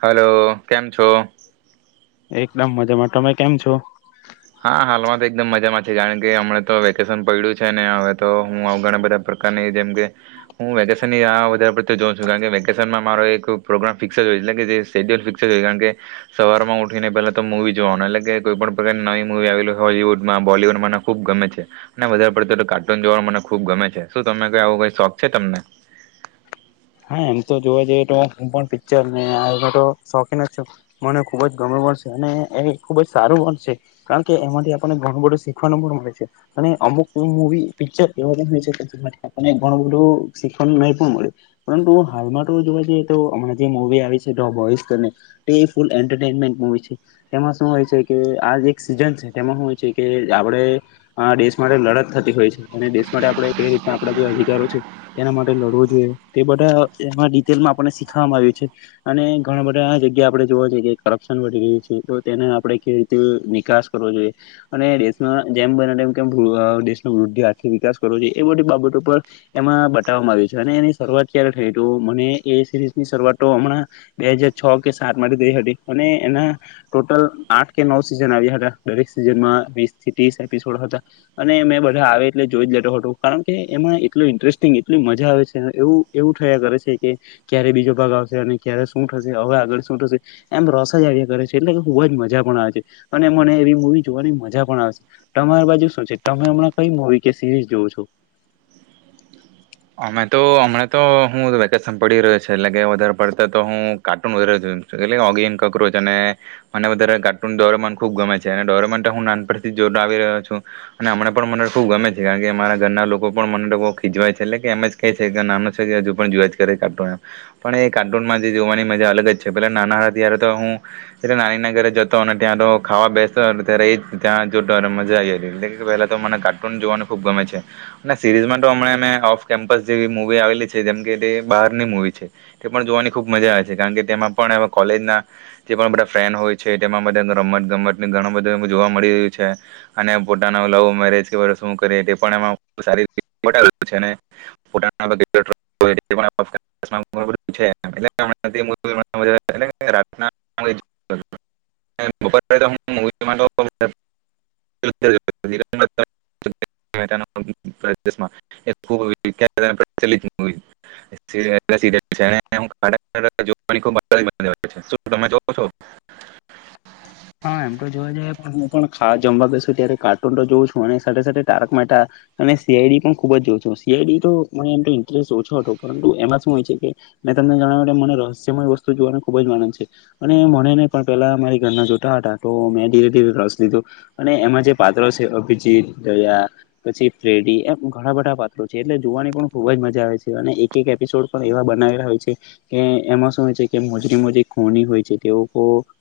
Hello. કેમ છો? એકદમ મજામાં તમે કેમ છો? હા હાલમાં તો એકદમ મજામાં છે કારણ કે હમણા તો વેકેશન પડ્યું છે ને હવે તો હું આ ઘણા બધા પ્રકારની જેમકે હું વેકેશનની રાહ વધાર પડતી જોઉ છું કારણ વેકેશનમાં મારો એક પ્રોગ્રામ ફિક્સ જ હોય એટલે કે શેડ્યુલ ફિક્સ જય કારણ કે સવાર માં ઉઠીને પેલા તો મુવી જોવાનું એટલે કે કોઈ પણ પ્રકારની નવી હોવુડમાં બોલીવુડમાંને ખુબ ગમે છે અને વધારે પડત કાર્ટૂન જોવા મને ખુબ ગમે છે શું ત આવું કઈ શોખ છે તમને. હા એમ તો જોવા જઈએ તો હું પણ પિક્ચરને તો શોખીન જ છું મને ખુબ જ ગમે પશે અને એ ખુબ જ સારું મળશે કારણ કે એમાંથી આપણને ઘણું બધું શીખવાનું પણ મળે છે અને અમુક મુવી પિક્ચર એ હોય છે જેથીનેણું બધું શીખવાનું નહી પણ મળ્યું પરંતુ હાલમાં તો જોવા જઈએ તો હમણાં જે મવી આવી છે ડો બોસને તે ફૂલ એન્ટરટેનમેન્ટ મુવી છે તેમાં શું હોય છે કે આ એક સીઝન છે તેમાં શું હોય છે કે આપણે દેશ માટે લડત થતી હોય છે અને દેશ માટે આપણે કઈ રીતના આપણા જે અધિકારો છે તેના માટે લડવો જોઈએ. તે બધા એમાં ડિટેલમાં આપણને શીખવામાં આવ્યું છે અને ઘણા બધા જગ્યા આપણે જોવા જઈએ કરપ્શન વધી રહ્યું છે તો તેને આપણે કેવી રીતે વિકાસ કરવો જોઈએ અને દેશમાં જેમ બનેમ કેમ દેશનો વૃદ્ધિ આર્થિક વિકાસ કરવો જોઈએ એ બધી બાબતો પર એમાં બતાવવામાં આવ્યું છે અને એની ત્યારે થ મને એ સરીઝ ની શરૂઆત તો હમણાં બે હજાર છ કે સાત માટે થઈ હતી અને એના ટોટલ આઠ કે નવ સિઝન આવ્યા હતા દરેક સીઝનમાં વસ થી ત્રીસ એપસોડ હતા અને મે બધા આવે એટલે જોઈ જ લેતો હતો કારણ કે એમાં એટલું ઇન્ટરેસ્ટિંગ એટલી મજા આવે છે. એવું એવું થયા કરે છે કે ક્યારે બીજો ભાગ આવશે અને ક્યારે શું થશે હવે આગળ શું થશે એમ રસા જાળ્યા કરે છે એટલે કે ખુબ જ મજા પણ આવે છે અને મને એવી મૂવી જોવાની મજા પણ આવે છે તમારી બાજુ શું છે તમે હમણાં કઈ મુવી કે સિરીઝ જોવ છો. અમે તો હમણા તો હું વેકેશન પડી રહ્યો છે એટલે કે વધારે પડતા તો હું કાર્ટૂન વધારે જો છું એટ ઓગીન કોક્રોચ અને મને વધારે કાર્ટૂન દોર ખુબ ગમે છે અને દોરો તો હું નાન પરથી જો આવી રહ્યો છું અને હમ પણ મને ખુબ ગમે છે કારણ કેમારા ઘરના લોકો પણ મને તો ખીજવાય છે. એટલે એમ જ નાનું છે કે હજુ પણ જોય જ કરે કાર્ટૂન પણ એ કાર્ટૂનમાં જોવાની મજા અલગ જ છે પેલા નાના હતા ત્યારે તો હું નાનીના ઘરે જતો અને ત્યાં તો ખાવા બેસતો ત્યારે એ જ ત્યાં જોતો મજા આવી હતી એટલે પહેલા તો મને કાર્ટૂન જોવાનું ખૂબ ગમે છે અને સિરીઝમાં તોમ કેમ્પસ જેવી મુવી આવેલી છે જેમ કે તે બહારની મુવી છે તે પણ જોવાની ખુબ મજા આવે છે કારણ કે તેમાં પણ કોલેજના જે પણ બધા ફ્રેન હોય છે તેમાંધ રમત ગમત ઘણું બધું જોવા મળી રહ્યું છે અને પોતાનો લવ મેરેજ કે શું કરી તે પણ એમાં સારી [unintelligible] [unintelligible] તમે જોવ છો. હા એમ તો જોવા જ પણ હું પણ ખાસ જમવા ગસું ત્યારે કાર્ટૂન તો જોઉં છું અને સાથે સાથે તારક મેતા અને સીઆઈડી પણ ખુબ જ જોઉં છું સીઆઈડી તો મને એમ તો ઇન્ટરેસ્ટ ઓછો હતો પરંતુ એમાં શું હોય છે કે મેં તમને જણાવ્યું મને રહસ્યમય વસ્તુ જોવાનું ખુબ જ માનંદ છે અને મને નહી પણ પેલા મારી ઘરના જો મેં ધીરે ધીરે રસ લીધો અને એમાં જે પાત્રો છે અભિજીત દયા પછી પ્રેડી એમ ઘણા બધા પાત્રો છે એટલે જોવાની પણ ખુબ જ મજા આવે છે અને એક એક એપિસોડ પણ એવા બનાવેલા હોય છે કે એમાં શું હોય છે કે મોજરી મોજરી ખોની હોય છે તે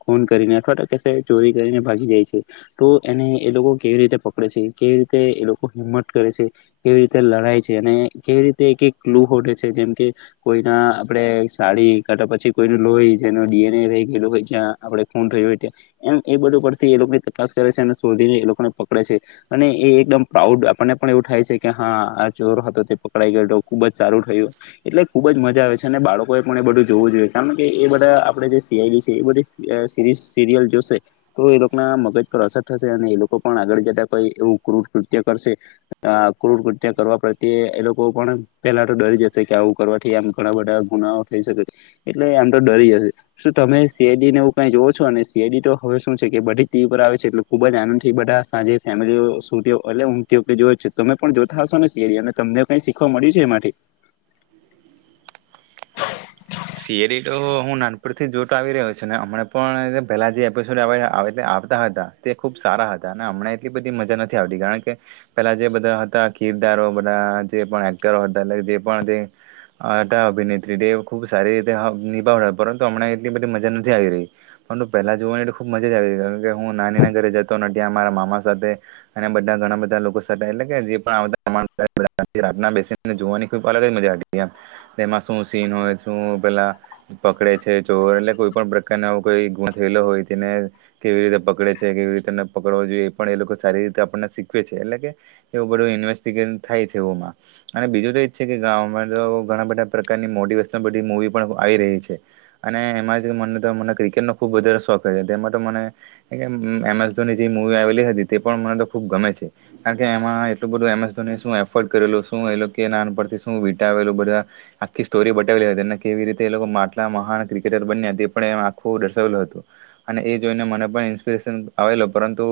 ખૂન કરીને અથવા ચોરી કરીને ભાગી જાય છે તો એને એ લોકો કેવી રીતે પકડે છે કેવી રીતે એ લોકો હિંમત કરે છે કેવી રીતે લડાય છે અને કેવી રીતે એક કલૂ હોટેે છે જેમ કે કોઈના આપડે સાડી કાઢા પછી કોઈનું લોહી જે ડીએનએ રહી ગયું હો જ્યાં આપણે ખૂન થ હોય ત્યાં. એમ એ બધું પરથી એ લોકોની તપાસ કરે છે અને શોધીને એ લોકોને પકડે છે અને એ એકદમ પ્રાઉડ આપણને પણ એવું થાય છે કે હા આ ચોર હતો તે પકડાઈ ગયો હતો ખુબ જ સારું થયું એટલે ખુબ જ મજા આવે છે અને બાળકો એ પણ એ બધું જોવું જોઈએ કારણ કે એ બધા આપે જે સીઆઈ છે એ બધ સરીઝ સિરિયલ જોશે તો એ લોકોના મગજ પર અસર થશે અને એ લોકો પણ આગળ જતા કોઈ એવું ક્રૂર કૃત્ય કરશે ક્રૂર કૃત્ય કરવા પ્રત્યે એ લોકો પણ પેલા તો ડરી જશે કે આવું કરવાથી આમ ઘણા બધા ગુનાઓ થઈ શકે એટલે આમ તો ડરી જશે શું તમે સીઆઈડી ને એવું કઈ જોવો છો અને શડી તો હવે શું છે કે બધી ટીવી પર આવે છે એટલે ખુબ જ આનંદ થી બધા સાંજે ફેમિલી શ એટલે ઊમ તમે પણ જોતા હશો ને શડી અને તમને કઈ શીખવા મળ્યું છે એ માટે સિરી તો હું નાનપુર થી જોતો આવી રહ્યો છું ને હમણા પણ પેલા જે એપિસોડ આવતા હતા તે ખુબ સારા હતા અને હમણાં એટલી બધી મજા નથી આવતી કારણ કે પેલા જે બધા હતા કીરદારો બધા જે એક્ટરો હતા એ જે હતા અભિનેત્રી ખબ સારી રીતે નિભાવ પરંતુ હમણા એટલી બધી મજા નથી આવી રહી પરંતુ પહેલા જોવાની એટ ખુબ મજા જ આવી રહી કે હું નાની ના ઘરે જતો ત્યાં મારા મામા સાથે અને બધા ઘણા બધા લોકો સાથે એટલે કે જે પણ બેસી જોવાની ખ અલગ જ મજા આવી એમાં શું સીન હોય. શું પેલા પકડે છે ચોર એટલે કોઈ પણ પ્રકારના આવો કોઈ ગુ થયેલો હોય તેને કેવી રીતે પકડે છે કેવી રીતે પકડો જોઈએ એ પણ એ લોકો સારી રીતે આપણને શીખવે છે એટલે કે એવું બધું ઇન્વેસ્ટિગેશ થાય છે એવમાં અને બીજું તો એજ છે કે ગામમાં તો ઘણા બધા પ્રકારની મોડી વસ્તુ મુવી પણ આવી રહી છે અને એમાં જ મને મ ક્રિકેટનો ખુબ વધારે શોખ તેમાં તો મને એમસ ધોની જે મુવી આવેલી હતી તે પણ મને તો ખુબ ગમે છે કારણ કે એમાં એટલું બધું એમ એસ ધોની શું એફોર્ટ કરેલું શુંું કે નાન પરથી શું વિટાવેલું બધા આખી સોરી રીતે લોકોટલા મહાન ક્રિકેટર બન્યા તે પણ એમ આખું દર્શાવલું હતું અને એ જોઈને મને પણ ઇન્સ્પિરેશન આવેલ પરંતુ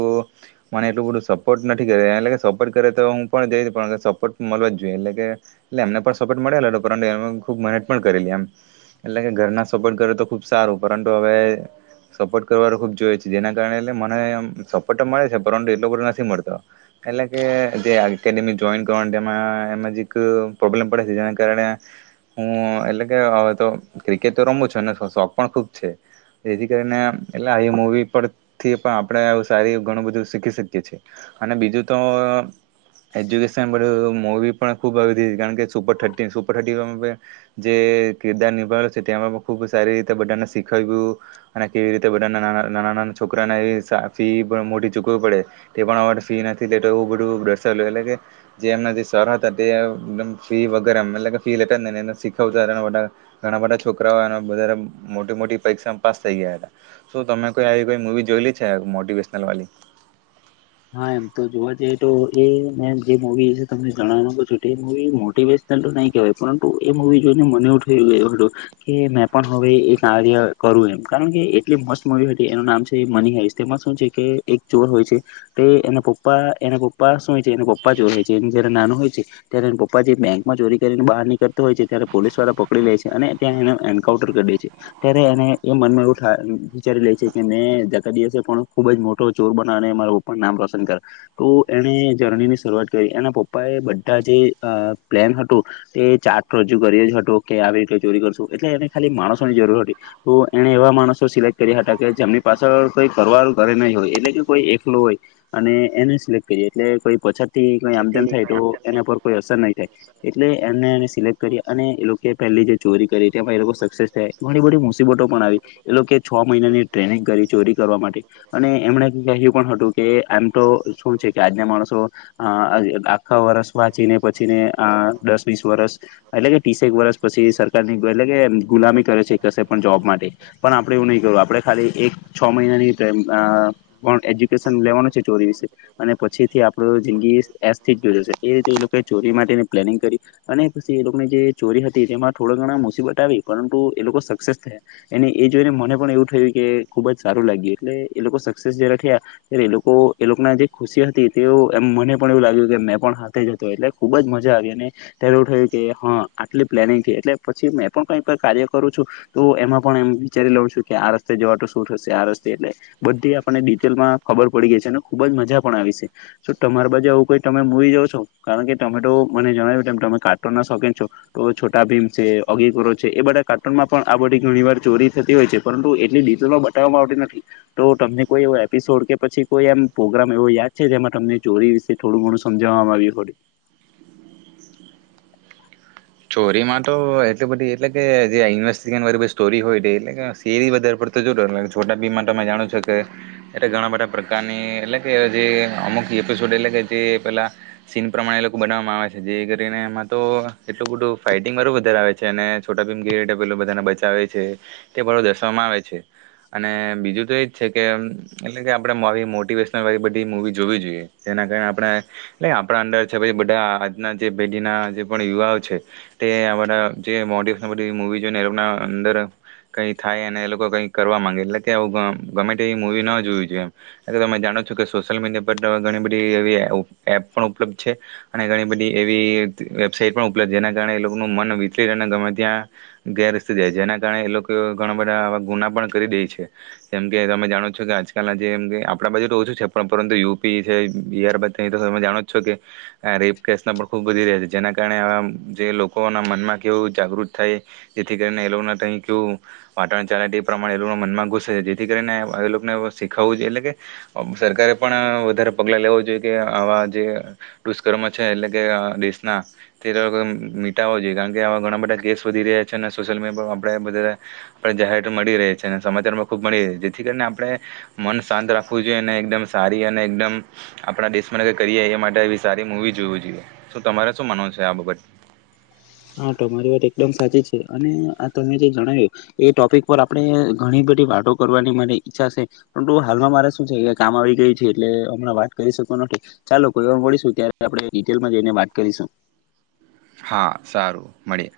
મને એટલું બધું સપોર્ટ નથી કરે એટલે સપોર્ટ કરે તો હું પણ જઈ પણ સપોર્ટ મળ જ જોઈએ એટલે કે એટલે એમને પણ સપોર્ટ મળેલો હતો પરંતુ એ ખબ મને કરેલી એમ એટલે કે ઘરના સપોર્ટ કરે તો ખુબ સારું પરંતુ હવે સપોર્ટ કરવાનું ખુબ જોઈએ છે જેના કારણે એટલે મને સપોર્ટ તો મળે છે પરંતુ એટલો બધો નથી મળતો એટલે કે જે એકેડેમી જોઈન કરવા તેમાં એમાં જ એક પ્રોબ્લેમ પડે છે જેના કારણે હું એટલે કે હવે તો ક્રિકેટ તો રમું છે અને શોખ પણ ખુબ છે એથી કરીને એટલે આ મવી પરથી પણ આપણે સારી ઘણું બધું શીખી શકીએ છી અને બીજું તો એજ્યુકેશનધું મવી પણ ખૂબ આવી કારણ કે સુપર થર્ટી સુપર થર્ટી જે કિરદાર નિભાવેલો છે તેમાં પણ ખૂબ સારી રીતે બધાને શીખવ્યું અને કેવી રીતે બાના નાના નાના છોકરાને એ ફી પણ મોટી ચૂકવી પડે તે પણ ફી નથી લેતો એવું બધું દર્શાવેલું એટલે કે જે એમના જે સર હતા તેમ ફી વગર એમ એટલે ફી લેતા જ બધા ઘણા બધા છોકરાઓ મોટી મોટી પરીક્ષા પાસ થઈ ગયા હતા તો તમે કો આવી કોઈ મુવી જોયલી છે મોટિવેશનલ વાલી હા એમ તો જોવા જઈએ તો એ મે જે મવી તને જણાવી ના છું મવી મોટિવેશનલ તો નહી કહેવાય પરંતુ એ મુવી જોઈને મને એવું થઈ ગયું હતું કે મેં પણ હવે એ કાર્ય કરું એમ કારણ કે એટલી મસ્ત મુવી હતી એનું નામ છે મની હાઈસ તેમાં શું છે કે એક જોર હોય છે. તે એના પપ્પા એના પપ્પા શું હોય છે એના પપ્પા ચોર હો છે એને જ્યારે નાનો હોય છે ત્યારે એ પપ્પા જે બેંકમાં ચોરી કરીને બહાર નીકળતો હોય છે ત્યારે પોલીસ વાળા પકડી લે છે અને ત્યાં એને એન્કાઉન્ટર કરી દે છે ત્યારે એને એ મનમાં એવું વિચારી લે છે કે મેં જકા દિવસે પણ ખૂબ જ મોટો ચોર બનાવને મારા પપ્પા પણ નામ રોશન કર તો એણે જર્નીની શરૂઆત કરી એના પપ્પા એ બધા જે પ્લેન હતું એ ચાર્ટ રજૂ કર જ હતો કે આવી રીતે ચોરી કરશું એટલે એને ખાલી માણસોની જરૂર હતી તો એણે એવા માણસો સિલેક્ટ કર્યા હતા કે જેમની પાછળ કંઈ ઘરવાર ઘરે નહીં હોય એટલે કે કોઈ એ ફ્લો હોય અને એને સિલેક્ટ કરીએ એટલે કોઈ પછાત થી કઈ આમ તેમમ થાય તો એના પર કોઈ અસર નહી થાય. એટલે એમને એ સિલેક્ટ કરી અને એ લોકો પહેલી જે ચોરી કરી તે એ લોકો સક્સેસ થયા ઘણી બધી મુસીબતો પણ આવી એ લોકો છ મહિનાની ટ્રેનિંગ કરી ચોરી કરવા માટે અને એમણે કહ્યું પણ હતું. કે આમ તો શું છે કે આજના માણસો આખા વર્ષ વાંચીને પછીને દસ વીસ વરષ એટલે કે તીસેક વર્ષ પછી સરકારની એટલે કે ગુલામી કરે છે કશે પણ જોબ માટે પણ આપડે એવું નહી કરું આપે ખાલી એક છ મહિનાની એજ ચોરી વિશે અને પછી થી આપ જિંદગી એસ્થી જોશે એ રીતે એ લોકો ચોરી માટેની પ્લેનિંગ કરી અને પછી એ લોકોની જે ચોરી હતી એમાં થોડા ઘણા મુસીબત આવી પરંતુ એ લોકો સક્સેસ થયા એ એ જોઈને મને પણ એવું થયું કે ખુબ જ સારું લાગ્યું એટલે એ લોકો સક્સેસ જય્યારે થયા એ લોકો એ લોકોના જે ખુશી હતી તે એમ મને પણ એવું લાગ્યું કે મેં પણ હાથે જતો એટલે ખૂબ જ મજા આવી અને ત્યારે એવું થયું કે હા આટલી પ્લેનિંગ છે એટલે પછી મેં પણ કઈ કઈ કાર્ય કરું છું તો એમાં પણ એમ વિચારી લઉં છું કે આ રસ્તે જવા તો શું થશે આ રસ્તે એટલે બધી આપને ડિટેલમાં ખબર પડી ગઈ છે અને ખુબ જ મજા પણ આવી છે તો તમારા બાજે આવું કોઈ તમે મૂવી જા છો કારણ કે તમે તો મને જણાવ્યું કે તમે કાર્ટૂન ના શોખન છો તો છોટા ભીમ છે ઓગીિકો છે એ બધા કાર્ટૂનમાં પણ આ બધી ઘણી વાર ચોરી થતી હોય છે પરંતુ એટલી ડિટેલમાં બતાવવામાં આવતી નથી તો તમને કોઈ એવ એપિસોડ કે પછી કોઈ એમ પ્રગ્રામ એવો યાદ છે જેમાં તમને ચોરી વિશે થોડું ઘણું સમજાવવામાં આવ્યું હોડ સોરીમાં તો એટલી બધી એટલે કે જે ઇન્વેસ્ટગ વાળી સ્ટોરી હોય એટલે કે સેરી વધારે પડતો જોય છોટા બીમાં તમે જાણો છો કે એટલે ઘણા બધા પ્રકારની એટલે કે જે અમુક એપિસોડ એટલે કે જે પેલા સીન પ્રમાણે એ લોકો બનાવવામાં આવે છે જે કરીને એમાં તો એટલું બધું ફાઈટિંગ વાળું વધારે આવે છે અને છોટા ફીમ કટર પેલું બધાને બચાવે છે તે બરું દર્શવામાં આવે છે અને બીજું તો એજ છે કે એટલે કે આપણે આવી મોટિવેશનલ વાળ બધી મૂવી જોવી જોઈએ જેના કારણે આપણે એટ આપણા અંદર છે પછી બધા આજના જે પેઢીના જે પણ યુવા અર ક [unintelligible] અંદર કઈ થાય અને એ લોકો કંઈ કરવા માંગે એટલે કે ગમે એ મુવી ન જોવી જોઈએ એમ, તમે જાણો છો કે સોશિયલ મીડિયા પર તો ગણિ બધી એવી એપ પણ ઉપલબ્ધ છે અનેગણી બધી એવી વેબસાઈટ પણ જેના કારણે એ લોકોનું મન વિથળ અને ગમે ત્યાં ગેરસ્તે જાય જેના કારણે એ લોકો ઘણા બધા આવા ગુના પણ કરી દે છે જેમ કે તમે જાણો છો કે, આજકાલના જેમ કે આપણા બાજુ તો ઓછું છે, પણ પરંતુ યુપી છે, બિહાર બા અ તો તમે જાણો છો કે આ રેપ કેસના પણ ખૂબ વધી રહે છે, જેના કારણે જે લોકોના મનમાં કેવું જાગૃત થાય, જેથી કરીને એ લોકો ક કેવું વાતાવરણ ચાલે તે પ્રમાણે એ લોકો મનમાં ઘુસે છે જેથી કરીને એ લોકોને શીખવવું જોઈએ એટલે કે સરકારે પણ વધારે પગલા લેવા જોઈએ કે આવા જે દુષ્કર્મ છે એટલે કે આ દેશના [unintelligible] મીટાવા જોઈએ કારણ કે આવા ઘણા બધા કેસ વધી રહ્યા છે, અને સોશિયલ મીડિયા પર આપણે બધા આપ જાહેરત મળી રે છે અને સમાચારમાં ખુબ મળી રહે છે જેથી કરીને આપણે મન શાંત રાખવું જોઈએ અને એકદમ સારી અને એકદમ આપણા દેશનેઈ કરીએ એ માટે સારી મુૂવી જોવી જોઈએ તો તમારે શું માનોવનું છે [unintelligible] આબગ હા, તમારી વાત એકદમ સાચી છે અને આ તમે જે જણાવ્યું એ ટોપિક પર આપણે ઘણી બધી વાતો કરવાની મારી ઈચ્છા છે, પરંતુ હાલમાં મારા શું છે કે કામ આવી ગયું છે એટલે હમણાં વાત કરી શકુ નથી ચાલો કોઈ વાર મળીશું ત્યારે આપણે ડિટેલમાં જઈને વાત કરીશું હા, સારું મળીએ